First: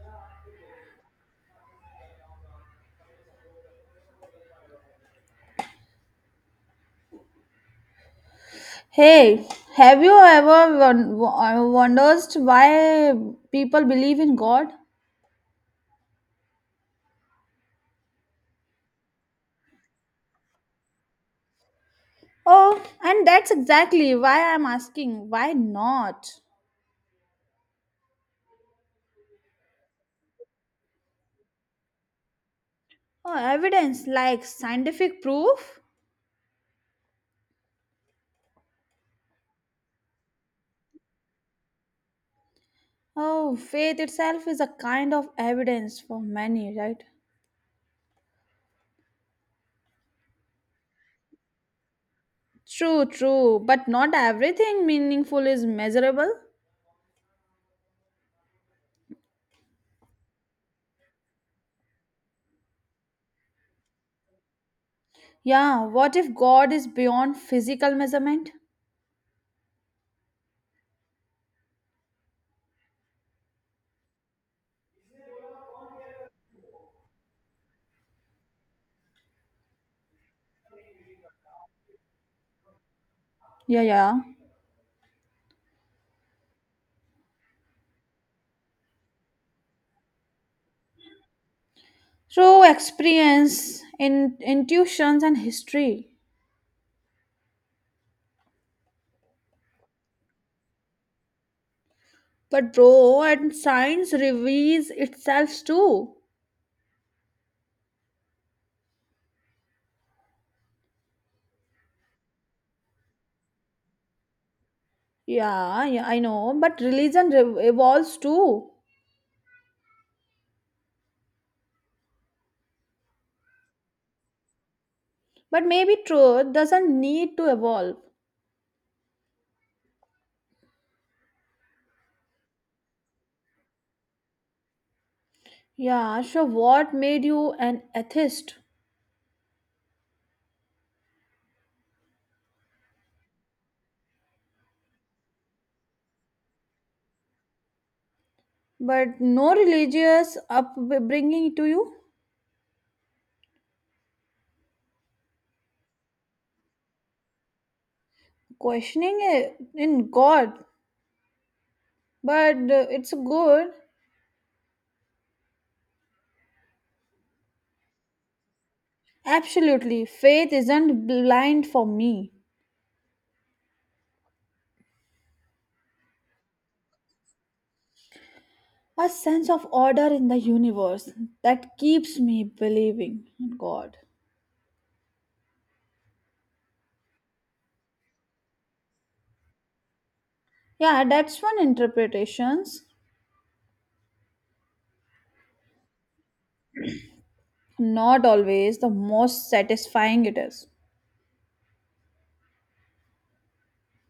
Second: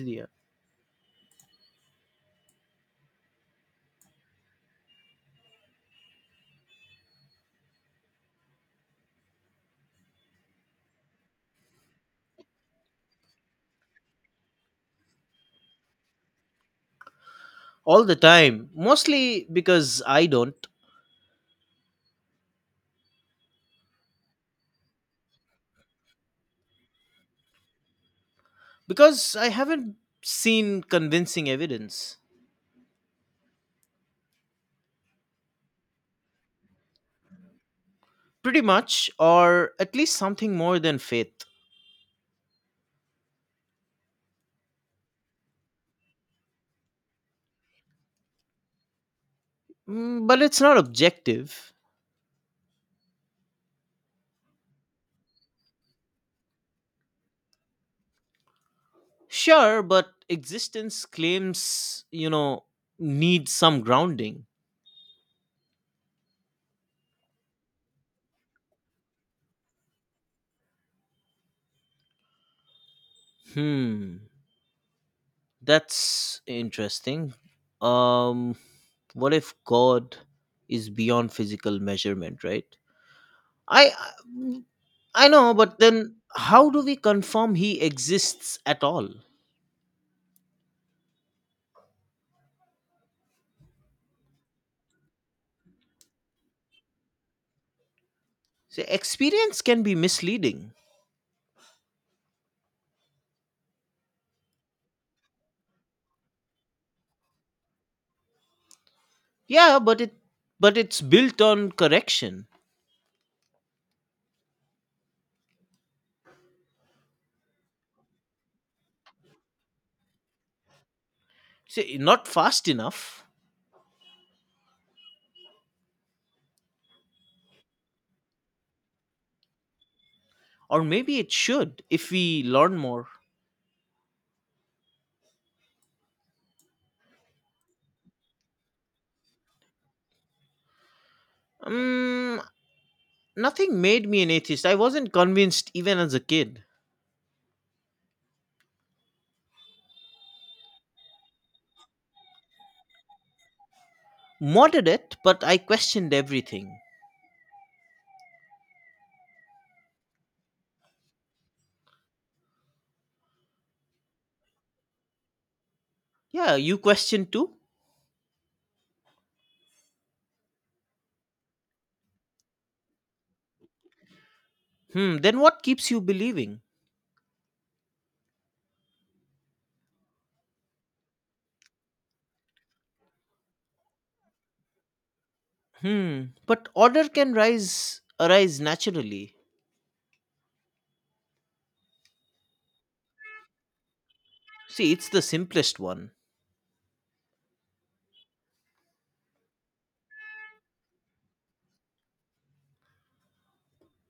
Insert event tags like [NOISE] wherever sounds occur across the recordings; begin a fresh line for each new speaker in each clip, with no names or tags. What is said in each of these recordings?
Easier
Hey, have you ever wondered why people believe in God?
all the time, mostly because I don't,
Oh, and that's exactly why I'm asking why not?
because I haven't seen convincing evidence.
Oh, evidence like scientific proof?
Pretty much, or at least something more than faith.
Oh, faith itself is a kind of evidence for many, right?
Mm, but it's not objective.
True, true, but not everything meaningful is measurable.
Sure, but existence claims, you know need some grounding.
Yeah, what if God is beyond physical measurement?
Hmm, that's interesting. Um, what if God is beyond physical measurement, right?
Yeah,
I
yeah.
I know, but then how do we confirm he exists at all?
Through experience in intuitions and history,
See, experience can be misleading.
but bro, and science reveals itself too.
Yeah, but it's built on correction.
Yeah, yeah, I know, but religion evolves too.
See, not fast enough,
But maybe truth doesn't need to evolve.
or maybe it should if we learn more.
Yeah, so what made you an atheist?
Um, Nothing made me an atheist. I wasn't convinced even as a kid.
But no religious upbringing to you?
Moderate, but I questioned everything.
Questioning it in God, but it's good.
Yeah, you question too?
Absolutely, faith isn't blind for me.
Hmm, then what keeps you believing?
A sense of order in the universe that keeps me believing in God.
Hmm, but order can rise arise naturally.
Yeah, that's one interpretations.
See, it's the simplest one.
Not always the most satisfying it is.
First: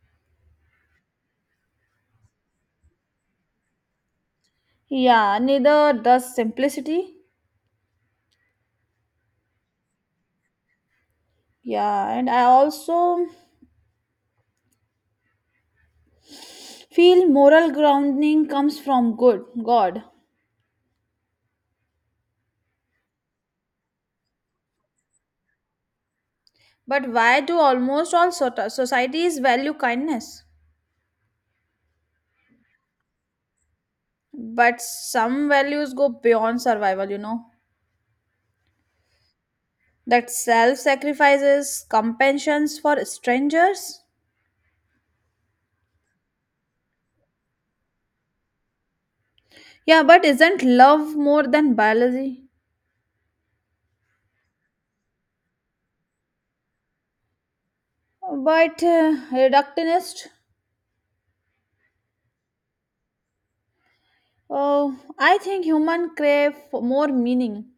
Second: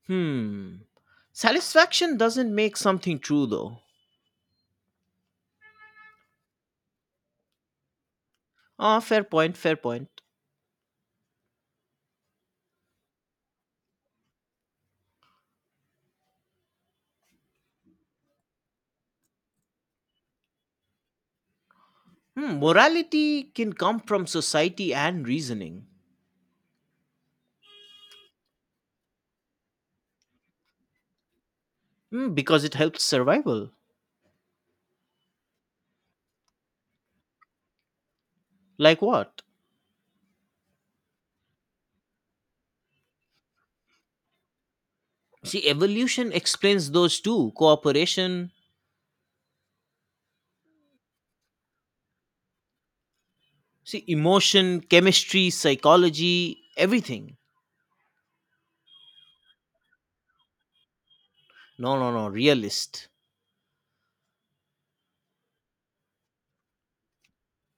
Hmm. Satisfaction doesn't make something true though.
Yeah, neither does simplicity.
Ah, fair point, fair point.
Yeah, and I also feel moral grounding comes from good God.
Hmm, morality can come from society and reasoning.
But why do almost all societies value kindness?
Hmm, because it helps survival.
But some values go beyond survival, you know.
Like what?
That self sacrifices compassions for strangers?
See, evolution explains those two, cooperation.
Yeah, but isn't love more than biology?
See, emotion, chemistry, psychology, everything.
But reductionist?
No, no, no, realist.
Oh, I think human crave for more meaning,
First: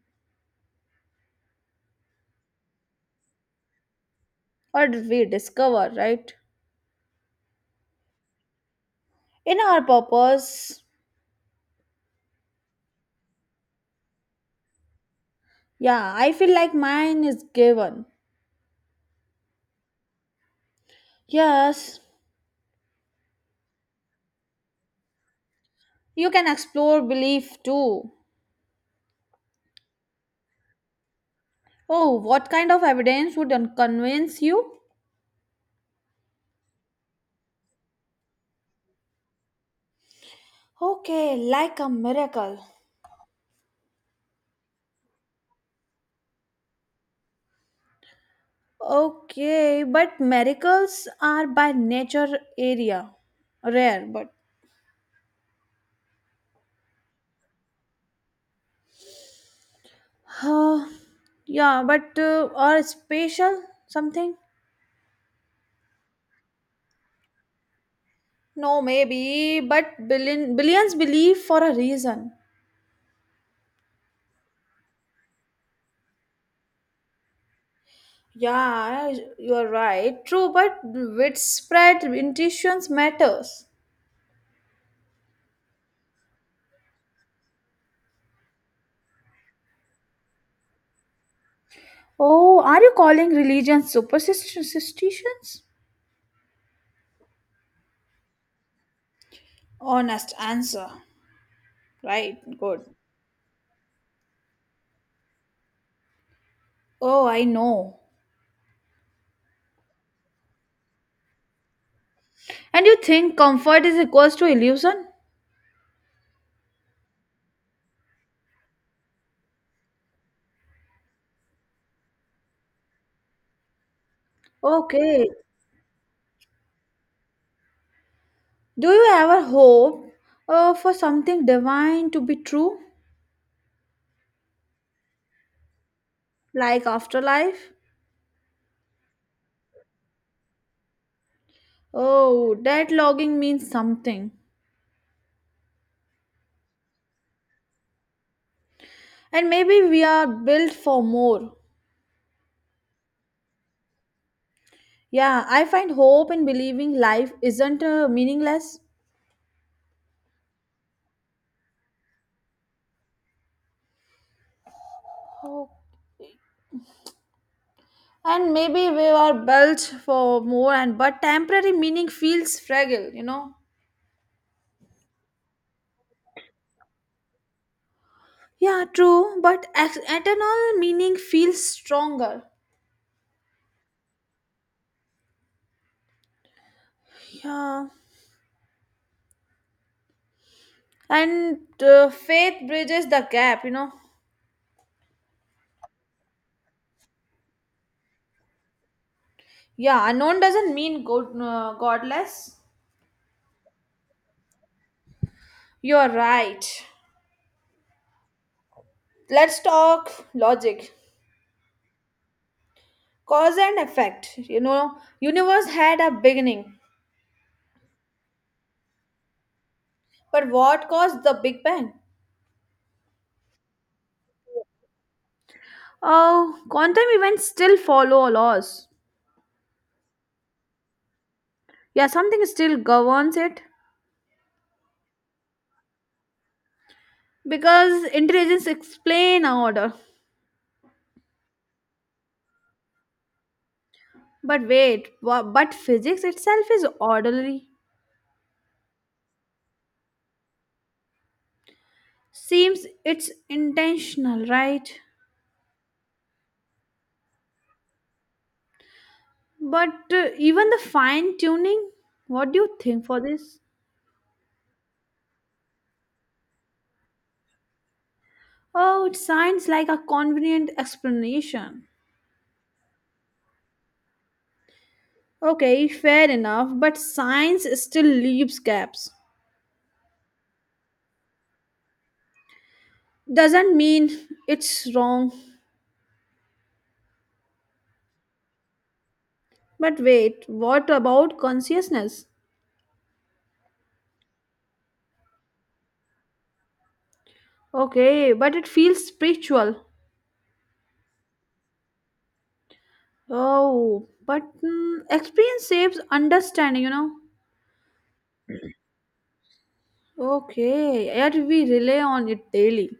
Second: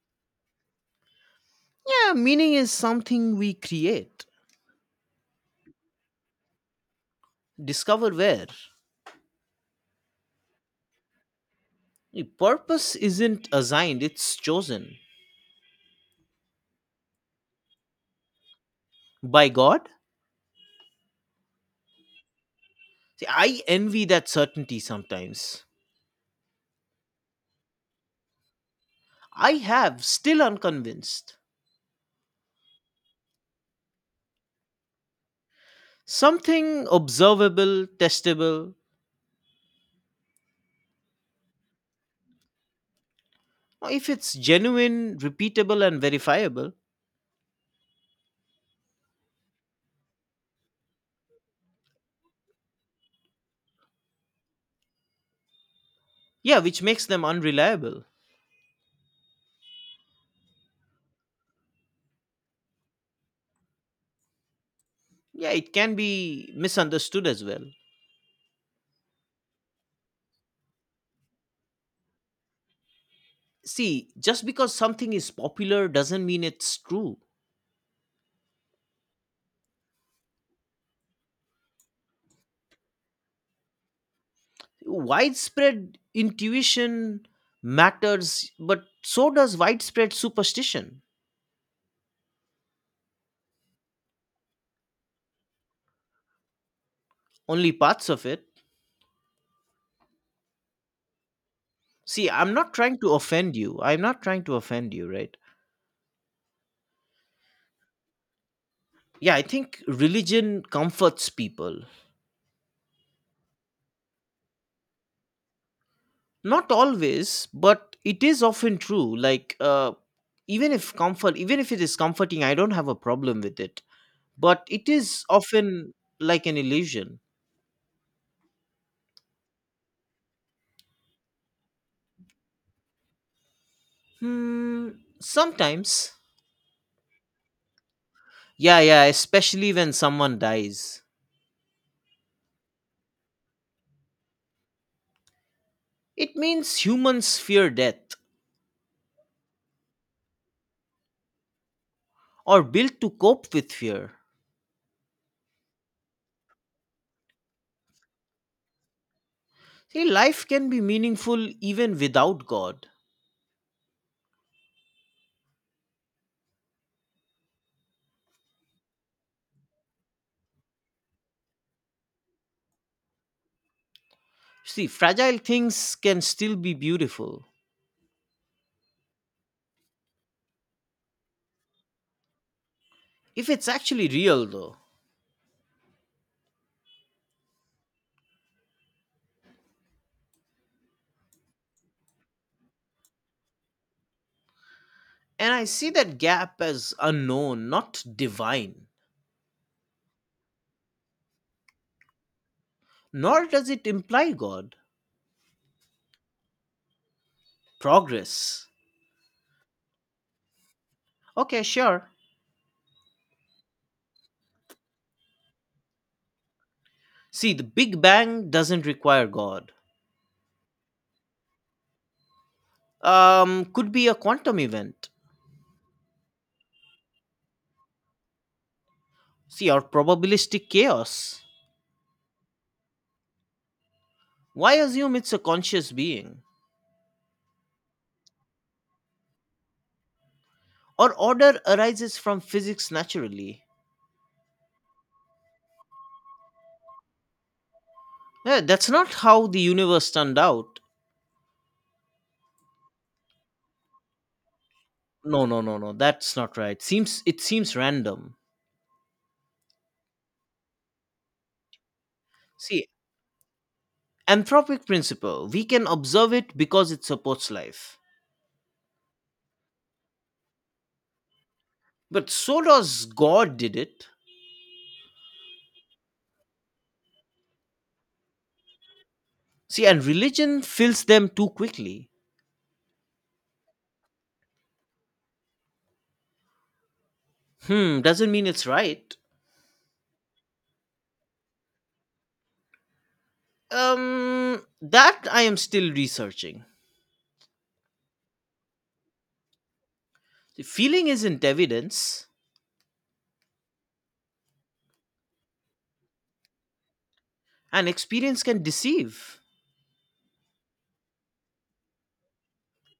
Yeah, meaning is something we create.
or we discover, right?
Discover where?
In our purpose,
The purpose isn't assigned, it's chosen
yeah, I feel like mine is given.
by God.
Yes,
See, I envy that certainty sometimes.
you can explore belief too.
I have, still unconvinced.
Oh, what kind of evidence would convince you?
Something observable, testable,
Okay, like a miracle.
or if it's genuine, repeatable, and verifiable.
Okay, but miracles are by nature area rare, but
Yeah, which makes them unreliable.
uh, yeah, but or special something?
Yeah, it can be misunderstood as well.
No, maybe, but billions believe for a reason.
See, just because something is popular doesn't mean it's true.
Yeah, you are right. True, but widespread intuitions matters.
Widespread intuition matters, but so does widespread superstition.
Oh, are you calling religion superstitions?
Only parts of it.
Honest answer.
See,
Right,
I'm not
good.
trying to offend you. I'm not trying to offend you, right?
Oh, I know.
Yeah, I think religion comforts people.
And you think comfort is equals to illusion?
Not always, but it is often true. Like, even if comfort, even if it is comforting, I don't have a problem with it. But it is
Okay.
often like an illusion.
Do you ever hope for something divine to be true,
Hmm, sometimes.
like afterlife?
Yeah, yeah, especially when someone dies.
Oh, that longing means something.
It means humans fear death,
And maybe we are built for more.
or built to cope with fear.
Yeah, I find hope in believing life isn't meaningless.
See, life can be meaningful even without God.
Oh. And maybe we are built for more, and but temporary meaning feels fragile, you know?
See, fragile things can still be beautiful
Yeah, true, but eternal meaning feels stronger.
if it's actually real, though.
Yeah, and faith bridges the gap, you know.
And I see that gap as unknown, not divine.
Yeah, unknown doesn't mean God, godless.
Nor does it imply God.
You're right.
Progress.
Let's talk logic,
Okay, sure.
cause and effect, you know. Universe had a beginning.
See, the Big Bang doesn't require God.
But what caused the big bang?
Could be a quantum event.
Oh, quantum events still follow laws.
See, or probabilistic chaos.
Yeah, something still governs it,
Why assume it's a conscious being?
because intelligence explain order.
Or order arises from physics naturally.
But wait, but physics itself is orderly.
Yeah, that's not how the universe turned out.
Seems it's intentional, right?
No, no, no, no. That's not right. Seems random.
But even the fine tuning, what do you
See,
think for this?
anthropic principle. We can observe it because it supports life.
Oh, it sounds like a convenient explanation.
But so does God did it.
Okay, fair enough, but science still leaves gaps.
See, and religion fills them too quickly.
Doesn't mean it's wrong.
Hmm, doesn't mean it's right.
But wait, what about consciousness?
That I am still researching.
Okay, but it feels spiritual.
The feeling isn't evidence,
Oh, but mm, experience saves understanding, you know.
and experience can deceive.
Okay, yet we rely on it daily.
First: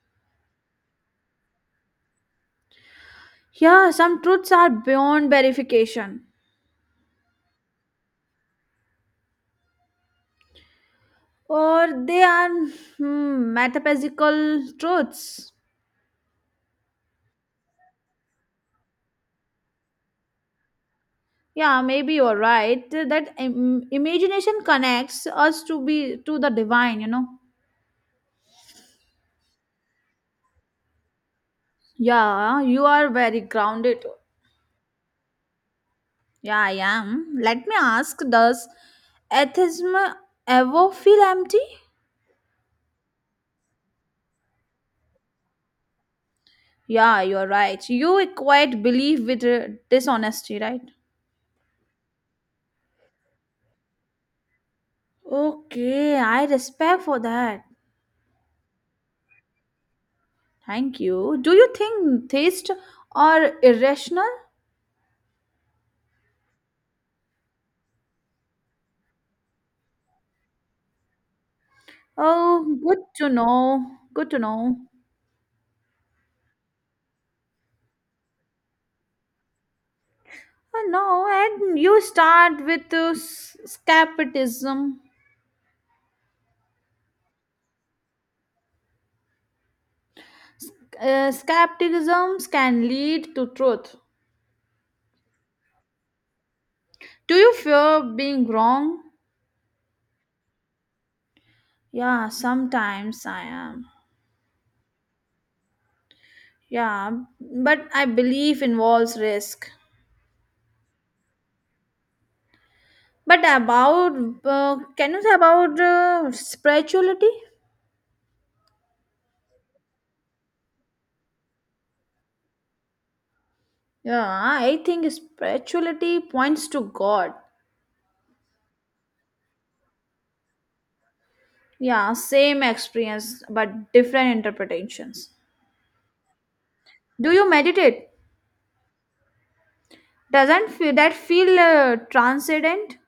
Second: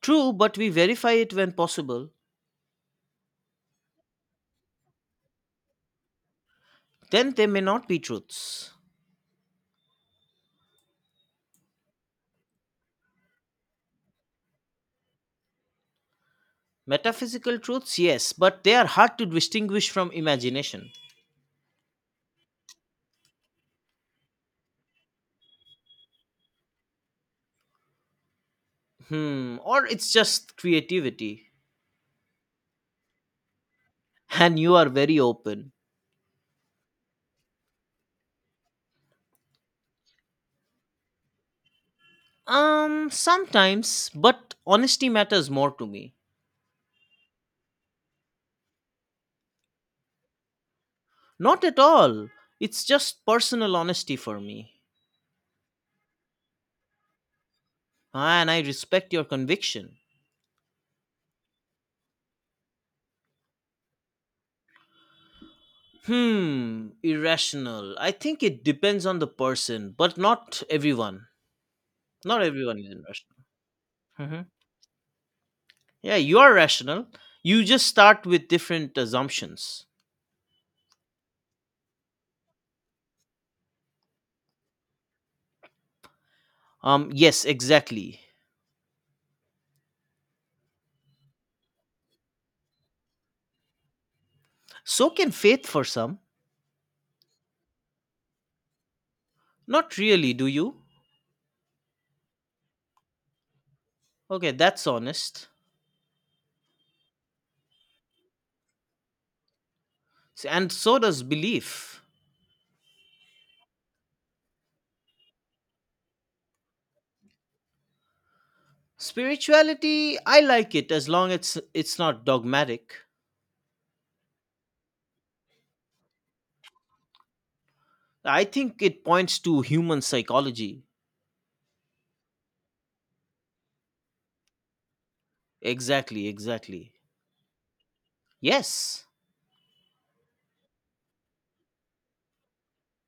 True, but we verify it when possible.
Yeah, some truths are beyond verification,
Then they may not be truths.
or they are hmm, metaphysical truths.
Metaphysical truths, yes, but they are hard to distinguish from imagination.
Yeah, maybe you're right that imagination connects us to be to the divine, you know.
Hmm, or it's just creativity.
Yeah, you are very grounded.
And you are very open.
Yeah, I am. Let me ask: does atheism ever feel empty?
Sometimes, but honesty matters more to me.
Yeah, you're right. You equate belief with dishonesty, right?
Not at all. It's just personal honesty for me.
Okay, I respect for that.
And I respect your conviction.
Thank you. Do you think taste are irrational?
Hmm, irrational. I think it depends on the person, but not everyone. Not everyone
Oh,
is
good to
irrational.
know. Good to
Hmm.
know.
Yeah, you are rational. You just start with different assumptions.
Oh, no, and you start with skepticism.
Yes, exactly.
Skepticism can lead to truth.
So can faith for some.
Do you fear being wrong?
Not really, do you?
Yeah, sometimes I am.
Okay, that's honest.
Yeah, but I believe involves risk.
And so does belief.
But about, can you say about spirituality?
Spirituality, I like it as long as it's not dogmatic.
Yeah, I think spirituality points to God.
I think it points to human psychology.
Yeah, same experience but different interpretations.
Exactly, exactly.
Do you meditate?
Yes.
Doesn't feel, that feel transcendent?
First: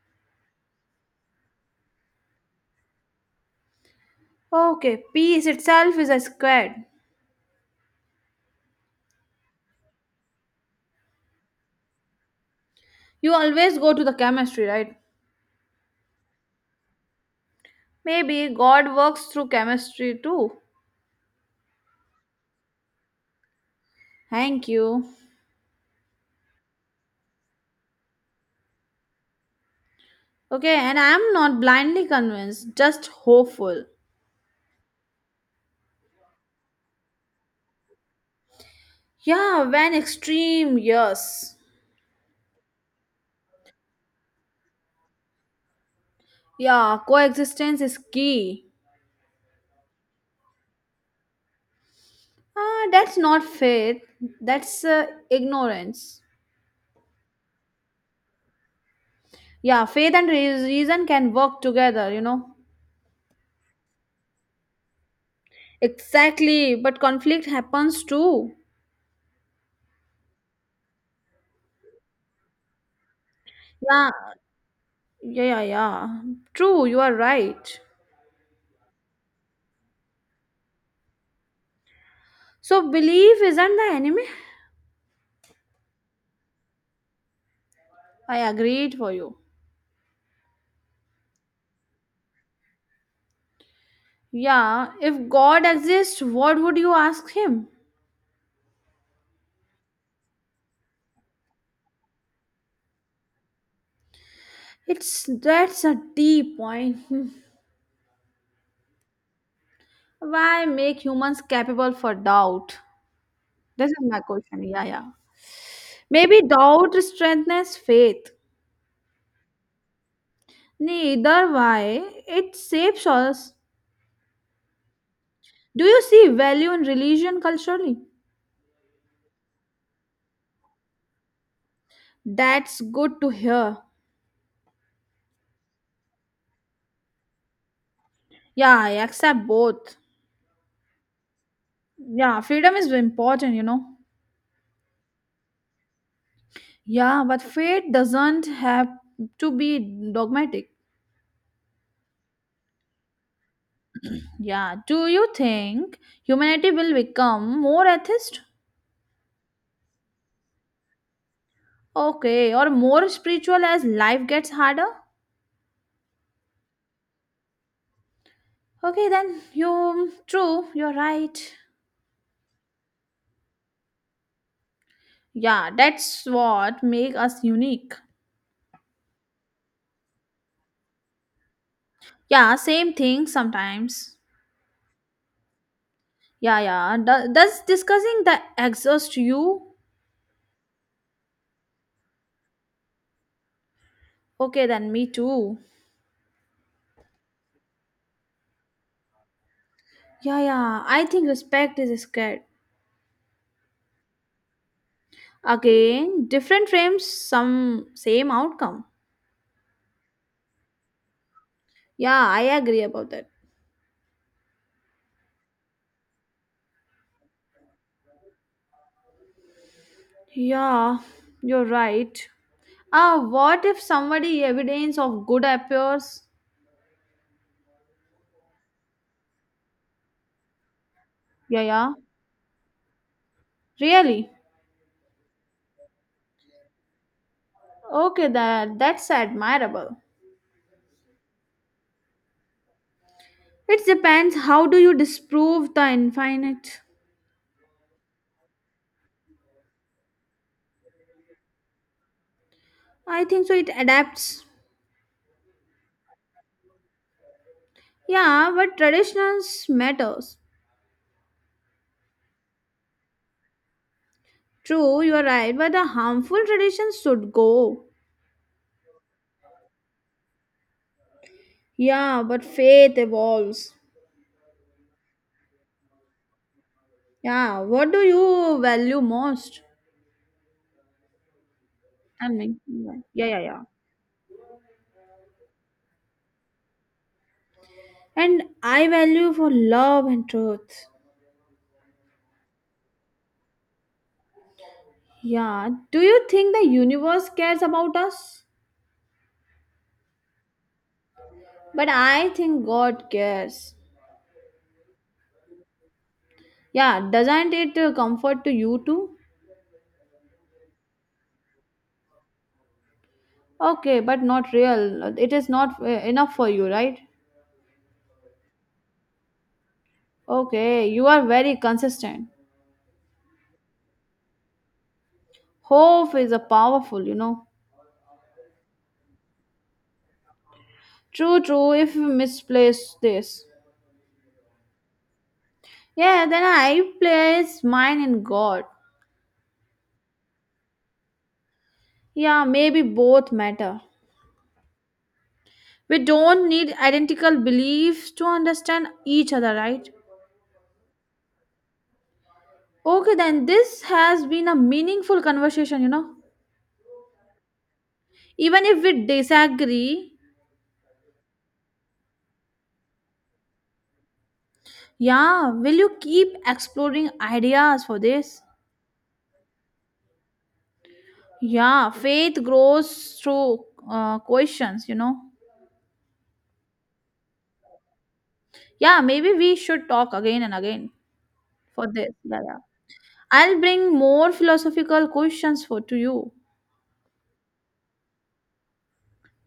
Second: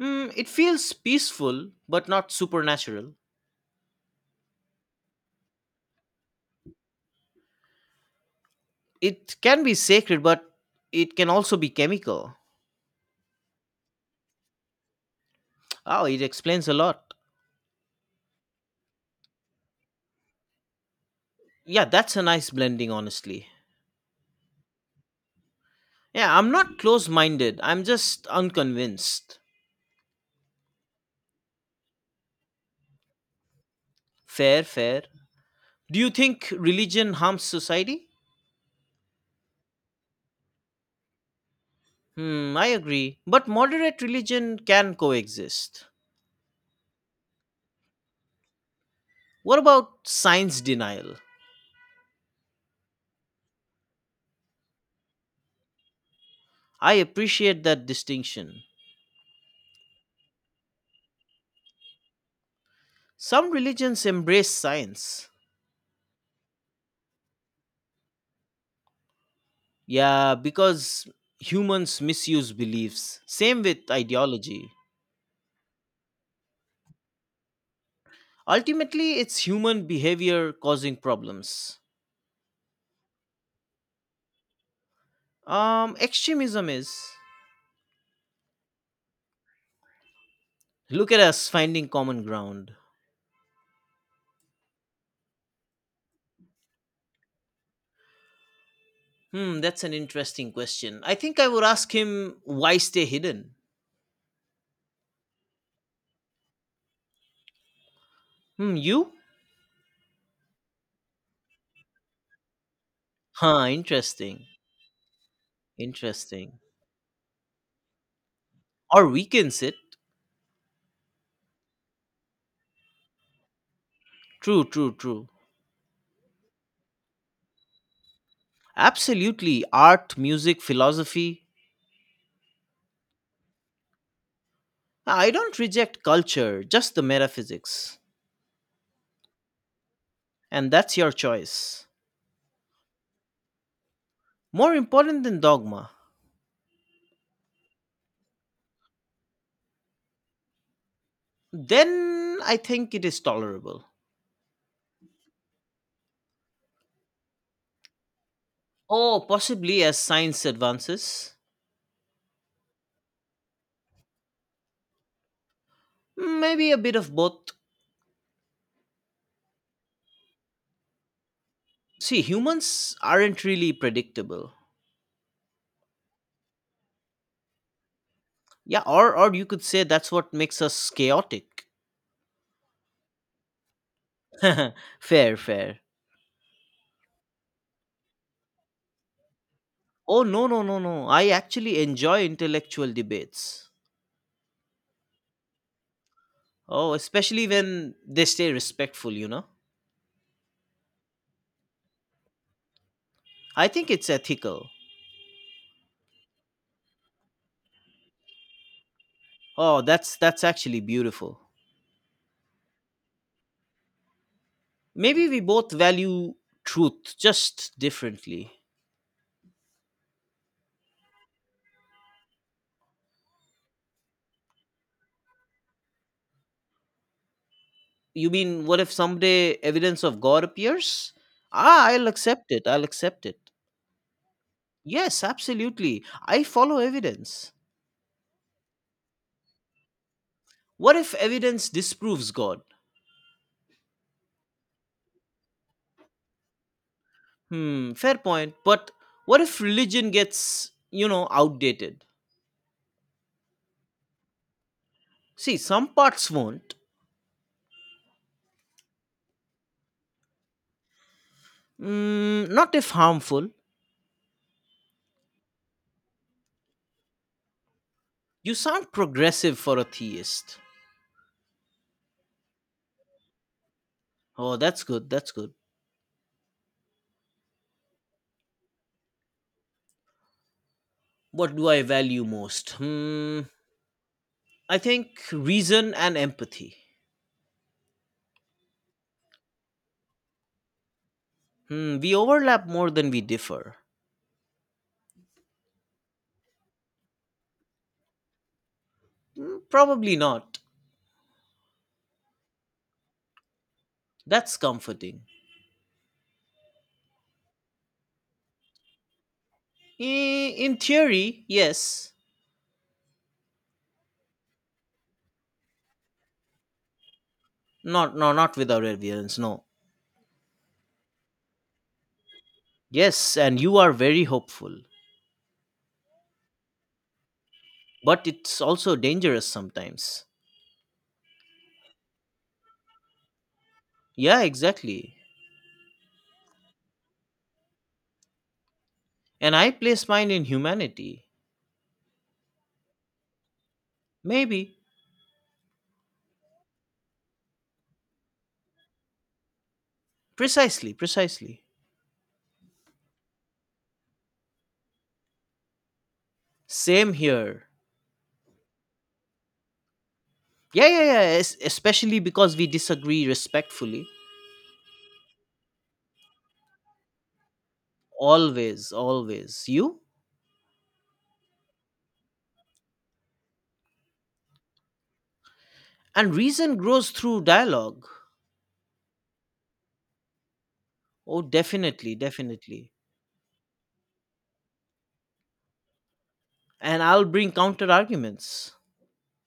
Mm, it feels peaceful, but not supernatural.
Okay, peace itself is a squared.
It can be sacred, but it can also be chemical.
You always go to the chemistry, right?
Oh, it explains a lot.
Maybe God works through chemistry too.
Yeah, that's a nice blending, honestly.
Thank you.
Yeah, I'm not close minded, I'm just unconvinced.
Okay, and I am not blindly convinced, just hopeful.
Fair, fair. Do you think religion harms society?
Yeah, when extreme, yes.
Hmm, I agree. But moderate religion can coexist.
Yeah, coexistence is key.
What about science denial?
Ah, that's not faith. That's ignorance.
I appreciate that distinction.
Yeah, faith and reason can work together, you know.
Some religions embrace science.
Exactly, but conflict happens too.
Yeah, because humans misuse beliefs. Same with
Yeah,
ideology.
yeah, yeah, yeah. True, you are right.
Ultimately, it's human behavior causing problems.
So, belief isn't the enemy?
Extremism is.
I agreed for you.
Look at us finding common ground.
Yeah, if God exists, what would you ask Him?
Hmm, that's an interesting question. I think I would ask him why stay hidden.
It's that's a deep point. [LAUGHS]
Hmm, you?
Why make humans capable for doubt?
Huh,
This is my
interesting.
question. Yeah, yeah. Maybe
Interesting.
doubt strengthens faith.
Or weakens it.
Neither way, it shapes us.
True, true, true.
Do you see value in religion culturally?
Absolutely. Art, music, philosophy.
That's good to hear.
I don't reject culture, just the metaphysics.
Yeah, I accept both.
And that's your choice.
Yeah, freedom is important, you know.
More important than dogma.
Yeah, but faith doesn't have to be dogmatic.
Then I think it is tolerable.
Yeah, do you think humanity will become more atheist?
Oh, possibly as science advances,
Okay, or more spiritual as life gets harder?
maybe a bit of both.
Okay, then you true, you're right.
See, humans aren't really predictable.
Yeah, that's what make us unique.
Yeah, or you could say that's what makes us chaotic.
Yeah, same thing sometimes.
[LAUGHS] Fair, fair.
Yeah, yeah. Does discussing the exhaust you?
Oh, no, no, no, no. I actually enjoy intellectual debates.
Okay, then me too.
Oh, especially when they stay respectful, you know?
Yeah, yeah. I think respect is scared.
I think it's ethical.
Again, different frames, some same outcome.
Oh, that's actually beautiful.
Yeah, I agree about that.
Maybe we both value truth just differently.
Yeah, you're right. Ah, what if somebody evidence of good appears?
You mean what if someday evidence of God appears?
Yeah,
Ah,
yeah.
I'll accept it. I'll accept it.
Really?
Yes, absolutely. I follow evidence.
Okay, that that's admirable.
What if evidence disproves God?
It depends how do you disprove the infinite?
Hmm, fair point. But what if religion gets, you know, outdated?
I think so it adapts.
See, some parts won't.
Yeah, but traditions matters.
Mm, not if harmful.
True, you are right, but the harmful traditions should go.
You sound progressive for a theist.
Yeah, but faith evolves.
Oh, that's good. That's good.
Yeah, what do you value most?
What do I value
Tell me.
most?
Yeah, yeah, yeah,
Hmm,
yeah.
I think reason and empathy.
And I value for love and truth.
Hmm, we overlap more than we differ.
Yeah, do you think the universe cares about us?
Hmm, probably not.
But I think God cares.
That's comforting.
Yeah, doesn't it comfort to you too?
Eh, in theory, yes.
Okay, but not real. It is not enough for you, right?
Not, No, not without evidence. No.
Okay, you are very consistent.
Yes, and you are very hopeful,
Hope is a powerful, you know.
but it's also dangerous sometimes.
True, true. If you misplace this,
Yeah, exactly.
yeah, then I place mine in God.
And I place mine in humanity.
Yeah, maybe both matter.
Maybe.
We don't need identical beliefs to understand each other, right?
Precisely, precisely.
Okay, then this has been a meaningful conversation, you know.
Same here.
Even if we disagree,
Yeah, yeah, yeah. Especially because we disagree respectfully.
yeah, will you keep exploring ideas for this?
Always, always. You?
Yeah, faith grows through questions, you know.
And reason grows through dialogue.
Yeah, maybe we should talk again and again
Oh,
for this.
definitely,
Yeah, yeah.
definitely.
I'll bring more philosophical questions for to you.
And I'll bring counter arguments.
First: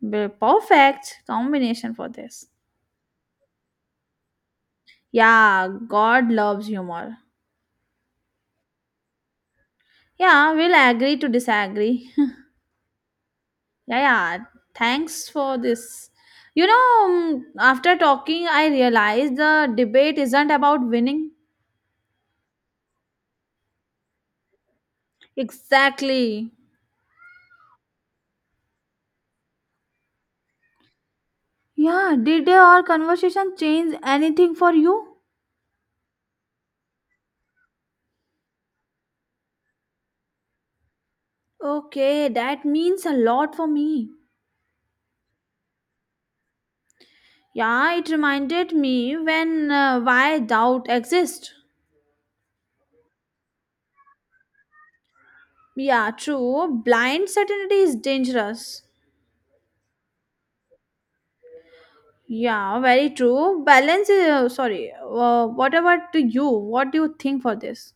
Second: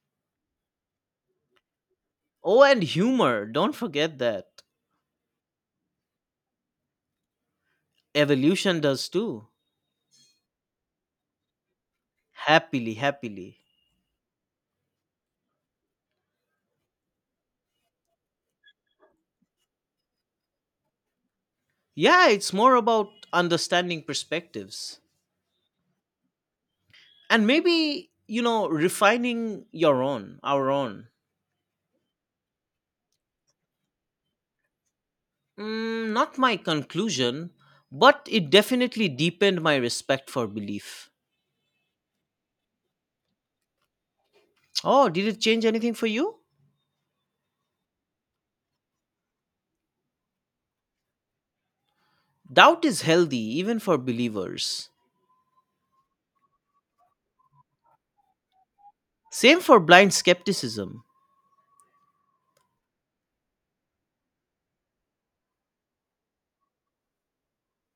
Perfect combination for this.
Oh, and humor. Don't forget that.
Yeah, God loves humor.
Evolution does too.
Yeah, we'll agree to disagree. [LAUGHS]
Happily, happily.
Yeah, yeah. Thanks for this. You know, after talking, I realized the debate isn't about winning.
Yeah, it's more about understanding perspectives.
Exactly.
And maybe, you know, refining our own.
Yeah, did our conversation change anything for you?
Mm, not my conclusion, but it definitely deepened my respect for belief.
Okay, that means a lot for me.
Oh, did it change anything for you?
Yeah, it reminded me when why doubt exists.
Doubt is healthy, even for believers.
Yeah, true. Blind certainty is dangerous.
Same for blind skepticism.
Yeah, very true. Balance is sorry. What about to you? What do you think for this?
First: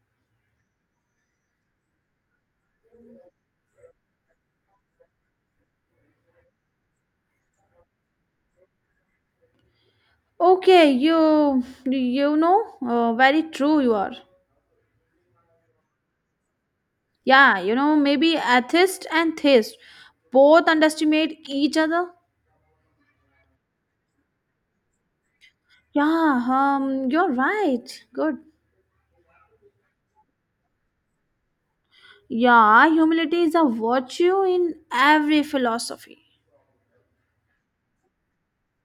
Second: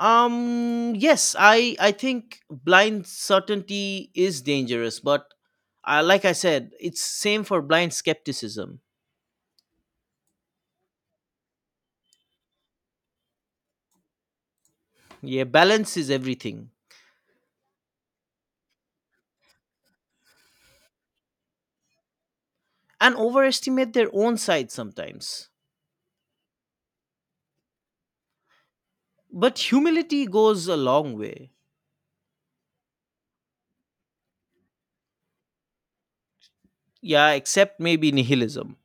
Yes, I think blind certainty is dangerous, but like I said, it's same for blind skepticism.
Okay, you know, very true you are.
Yeah, balance is everything.
Yeah, you know, maybe atheist and theist both underestimate each other.
And overestimate their own side sometimes.
Yeah, you're right. Good.
But humility goes a long way.
Yeah, humility is a virtue in every philosophy.
Yeah, except maybe nihilism.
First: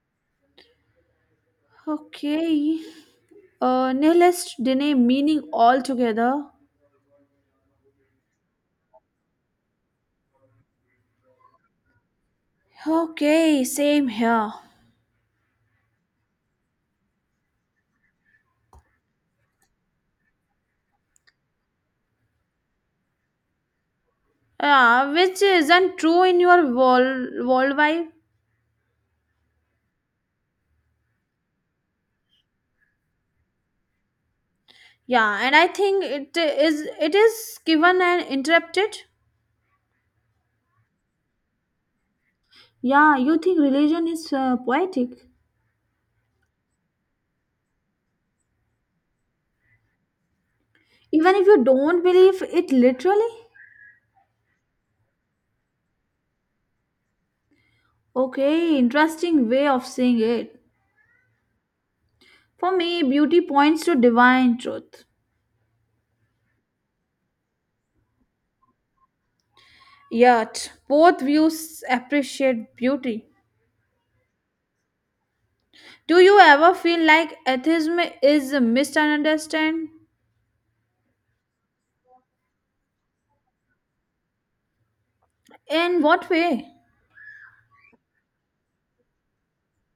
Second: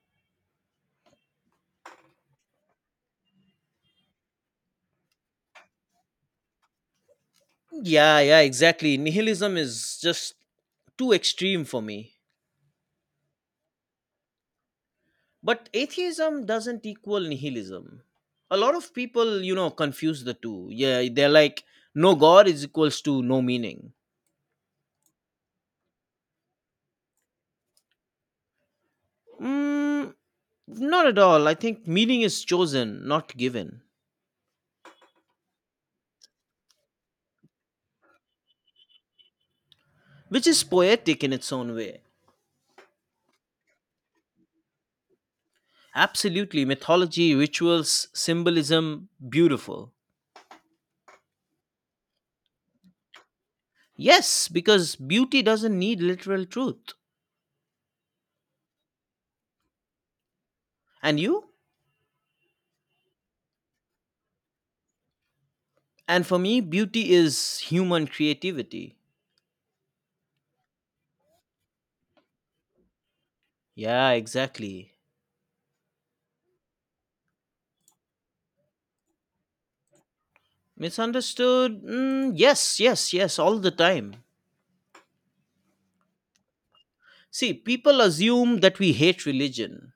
Okay. Nihilist deny meaning altogether.
Yeah, yeah, exactly. Nihilism is just too extreme for me.
Okay, same here.
But atheism doesn't equal nihilism. A lot of people, you know, confuse the two. Yeah, they're like, no God is equals to no meaning.
Yeah, which isn't true in your world.
Mm, not at all. I think meaning is chosen, not given,
Yeah, and I think it is given and interrupted.
which is poetic in its own way.
Yeah, you think religion is poetic,
Absolutely. Mythology, rituals, symbolism, beautiful.
even if you don't believe it literally.
Yes, because beauty doesn't need literal truth.
Okay, interesting way of saying it.
And you?
For me, beauty points to divine truth.
And for me, beauty is human creativity.
Yet, both views appreciate beauty.
Yeah, exactly.
Do you ever feel like atheism is misunderstood?
Misunderstood? Mm, yes, yes, yes, all the time.
In what way?
See, people assume that we hate religion.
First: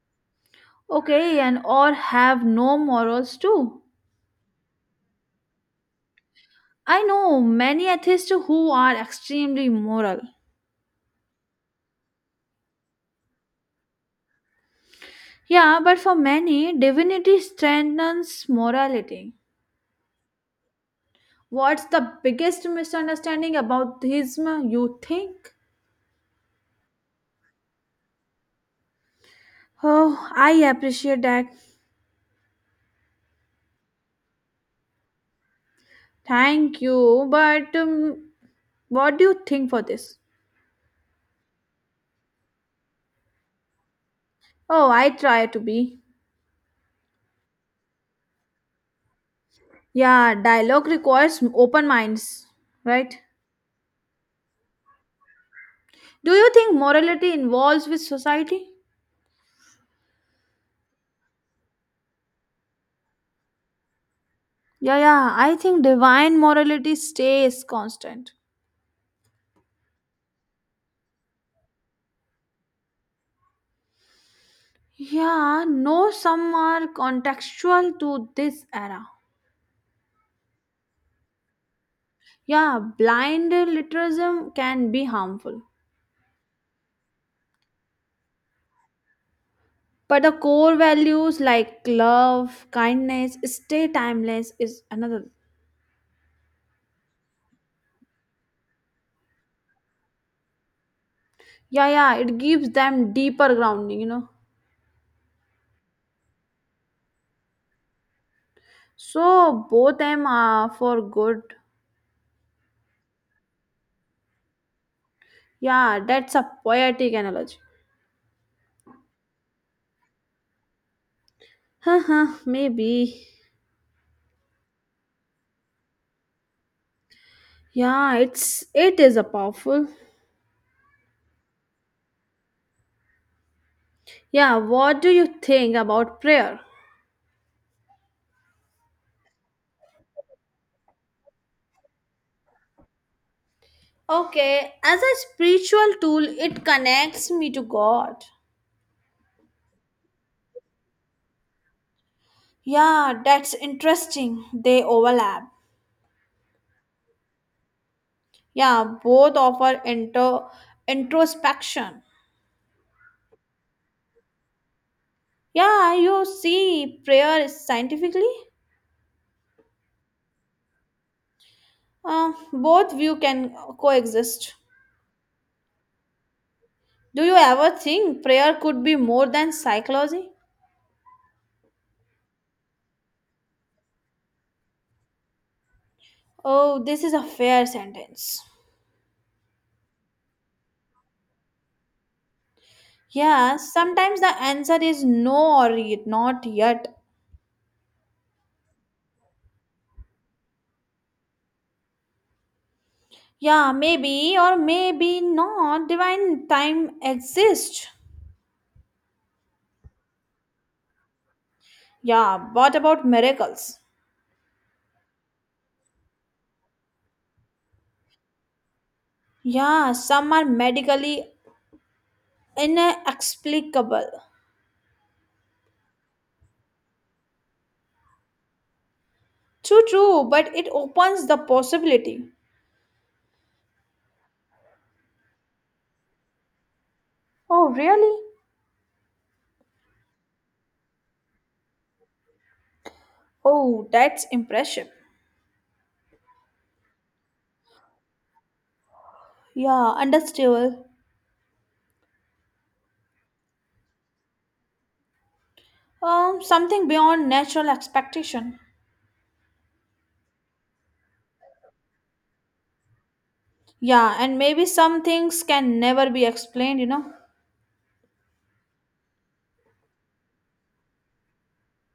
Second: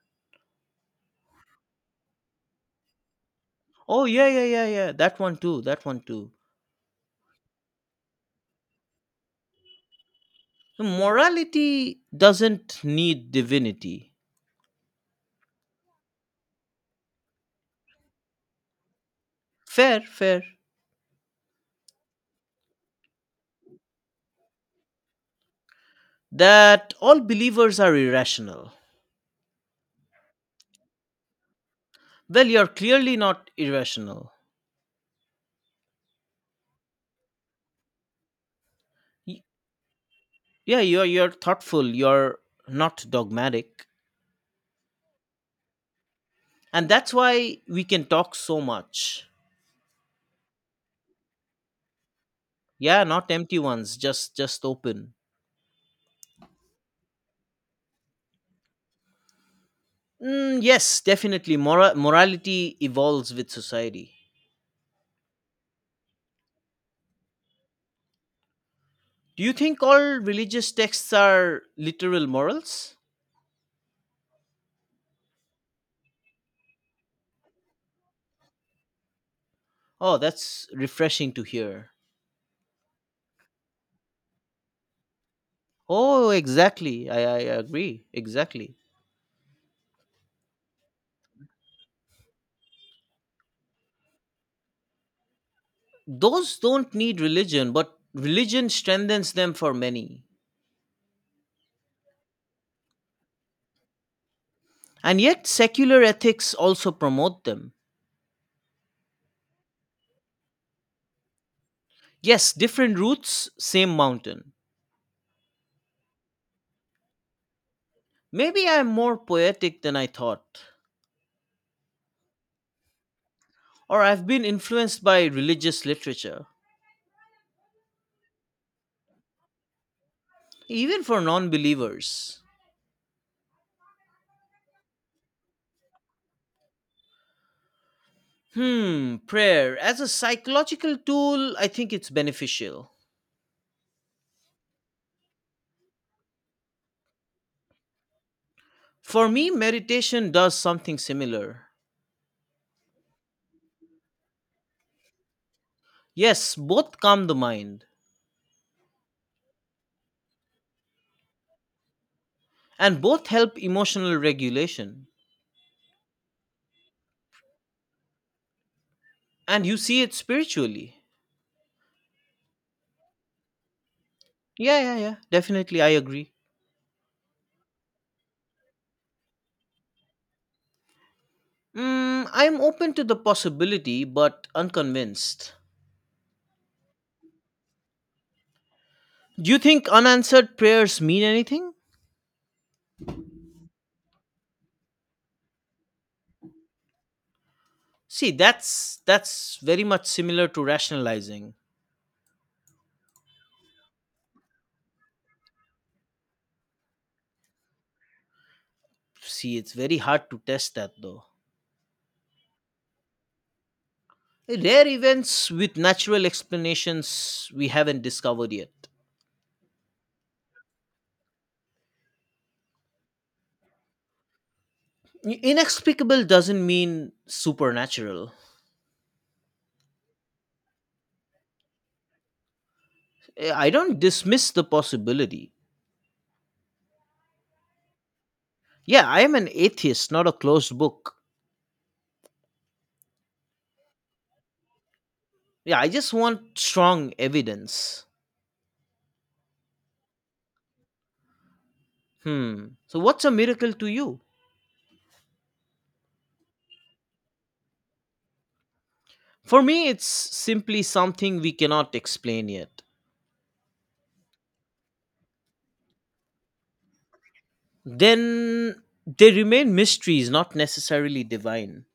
Okay, and or have no morals too.
Oh, yeah, yeah, yeah, yeah, that one too, that one too.
I know many atheists who are extremely moral.
So, morality doesn't need divinity.
Yeah, but for many, divinity strengthens morality.
Fair, fair.
What's the biggest misunderstanding about theism, you think?
That all believers are irrational.
Oh, I appreciate that.
Well, you're clearly not irrational.
Thank you, but what do you
Y-
think for this?
Yeah, you're thoughtful, you're not dogmatic.
Oh, I try to be.
And that's why we can talk so much.
Yeah, dialogue requires open minds,
Yeah,
right?
not empty ones, just open.
Do you think morality involves with society?
Mm, yes, definitely. Morality evolves with society.
Yeah, yeah, I think divine morality stays constant.
Do you think all religious texts are literal morals?
Yeah, no, some are contextual to this era.
Oh, that's refreshing to hear.
Yeah, blind literalism can be harmful.
Oh, exactly. I agree exactly.
But the core values like love, kindness, stay timeless is another.
Those don't need religion, but religion strengthens them for many.
Yeah, yeah, it gives them deeper grounding, you know.
And yet secular ethics also promote them.
So both them are for good.
Yes, different routes, same mountain.
Yeah, that's a poetic analogy.
Maybe I'm more poetic than I thought,
Haha, maybe.
or I've been influenced by religious literature,
Yeah, it's it is a powerful.
even for non believers.
Yeah, what do you think about prayer?
Hmm, prayer. As a psychological tool, I think it's beneficial.
Okay, as a spiritual tool, it connects me to God.
For me, meditation does something similar.
Yeah, that's interesting. They overlap.
Yes, both calm the mind,
Yeah, both offer introspection.
and both help emotional regulation.
Yeah, you see prayer scientifically?
And you see it spiritually.
Both view can coexist.
Yeah, yeah, yeah, definitely, I agree.
Do you ever think prayer could be more than psychology?
Mm, I'm open to the possibility, but unconvinced.
Oh, this is a fair sentence.
Do you think unanswered prayers mean anything?
Yeah, sometimes the answer is no or not yet.
See, that's very much similar to rationalizing.
Yeah, maybe or maybe not. Divine time exists.
See, it's very hard to test that though.
Yeah, what about miracles?
Rare events with natural explanations we haven't discovered yet.
Yeah, some are medically inexplicable.
Inexplicable doesn't mean supernatural.
True, true, but it opens the possibility.
Eh, I don't dismiss the possibility.
Oh, really?
Yeah, I am an atheist, not a closed book.
Oh, that's impressive.
Yeah, I just want strong evidence.
Yeah, understable.
Hmm. So, what's a miracle to you?
Something beyond natural expectation.
For me, it's simply something we cannot explain yet.
Yeah, and maybe some things can never be explained, you know.
Then they remain mysteries, not necessarily divine.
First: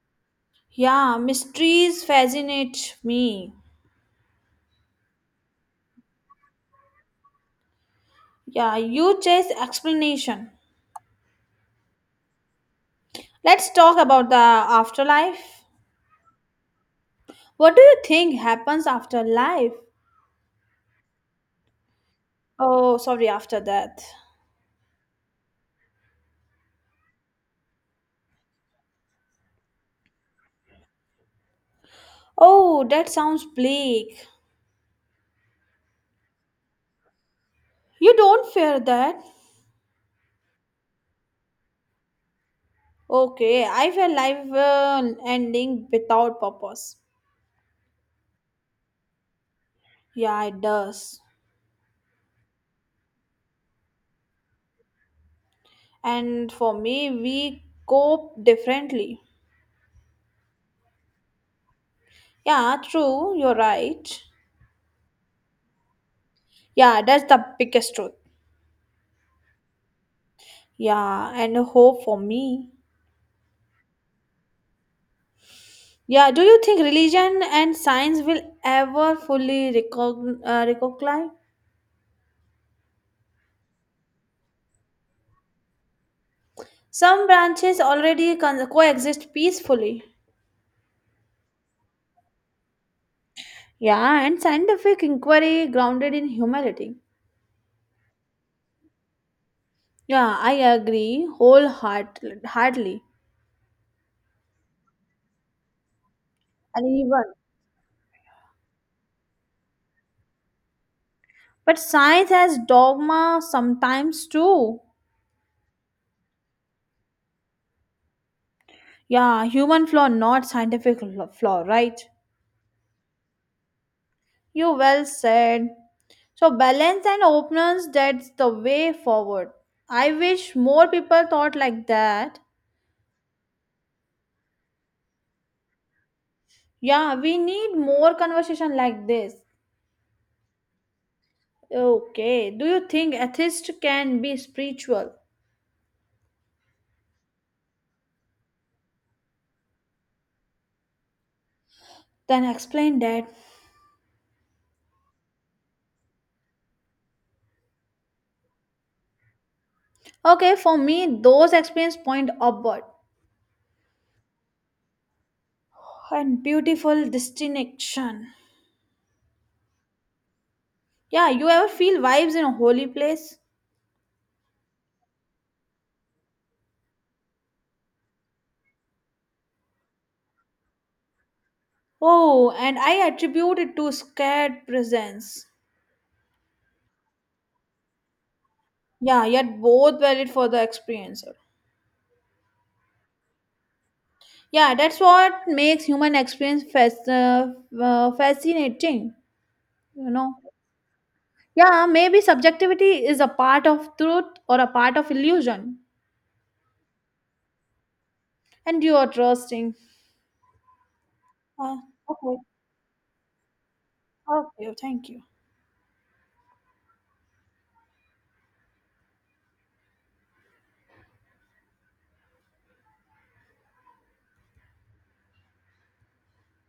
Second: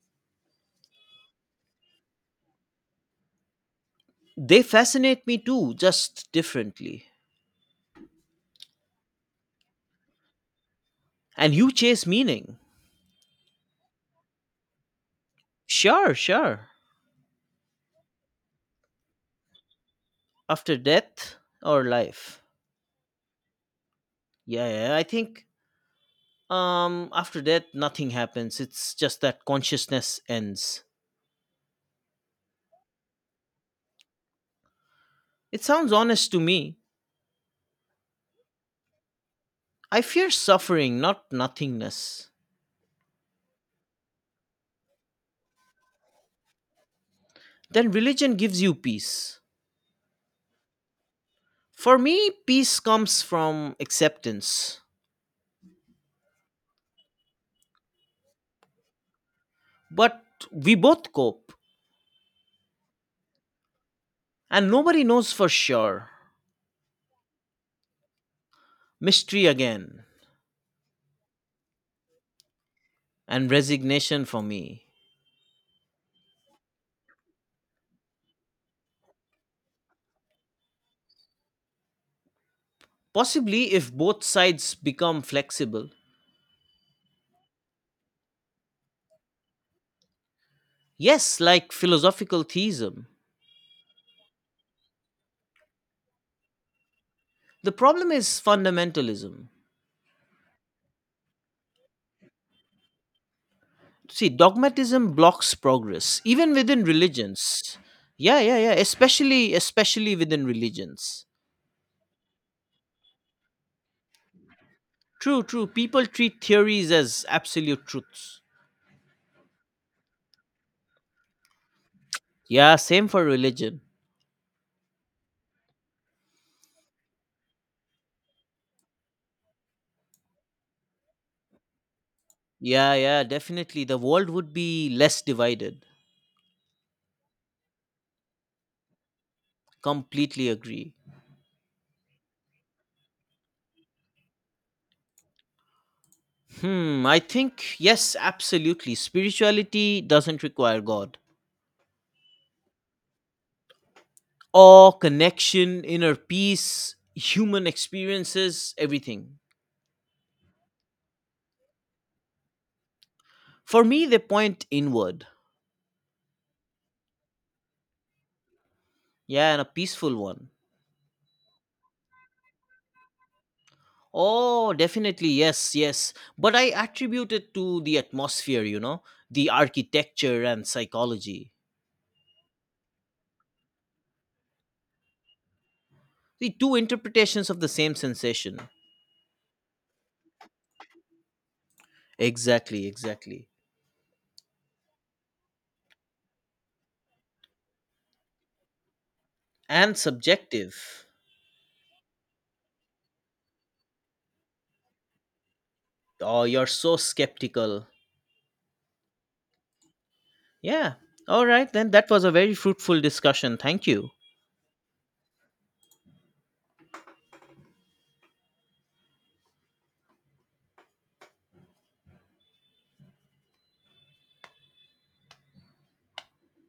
Yeah, mysteries fascinate me.
They fascinate me too, just differently.
Yeah, you chase explanation.
And you chase meaning.
Let's talk about the afterlife.
Sure, sure.
What do you think happens after life?
After death or life.
Oh, sorry, after death.
Yeah, yeah. I think after death nothing happens. It's just that consciousness ends.
Oh, that sounds bleak.
It sounds honest to me.
You don't fear that.
I fear suffering, not nothingness.
Okay, I feel life ending without purpose.
Then religion gives you peace.
Yeah, it does.
For me, peace comes from acceptance,
And for me we cope differently.
but we both cope,
Yeah, true, you're right.
and nobody knows for sure.
Yeah, that's the biggest truth.
Mystery again,
Yeah, and hope for me.
and resignation for me.
Yeah, do you think religion and science will ever fully reconcile?
Possibly if both sides become flexible.
Some branches already coexist peacefully.
Yes, like philosophical theism.
Yeah, and scientific inquiry grounded in humility.
The problem is fundamentalism.
Yeah, I agree wholeheartedly.
See, dogmatism blocks progress, even within
And even,
religions. Yeah, yeah, yeah, especially within religions.
but science has dogma sometimes too.
True, true. People treat theories as absolute truths.
Yeah, human flaw, not scientific flaw, right?
Yeah, same for religion.
You well said. So, balance and openness, that's the way forward. I wish more people thought like that.
Yeah, yeah, definitely. The world would be less divided.
Yeah, we need more conversation like this.
Completely agree.
Okay, do you think atheist can be spiritual?
Hmm, I think, yes, absolutely. Spirituality doesn't require God.
Then explain that.
Awe, connection, inner peace, human experiences, everything.
Okay, for me, those experience point upward
For me, they point inward.
and beautiful distinction.
Yeah, and a peaceful one.
Yeah, you ever feel vibes in a holy place?
Oh, definitely, yes, yes. But I attribute it to the atmosphere, you know, the architecture and psychology.
Oh, and I attribute it to scared presence.
The two interpretations of the same sensation.
Yeah, yet both valid for the experiencer.
Exactly, exactly.
Yeah, that's what makes human experience fascinating,
And
you know.
subjective.
Yeah, maybe subjectivity is a part of truth or a part of illusion,
Oh, you're so skeptical.
and you are trusting.
Yeah. All right,
Uh,
then that was a
okay,
very fruitful discussion. Thank you.
okay, thank you.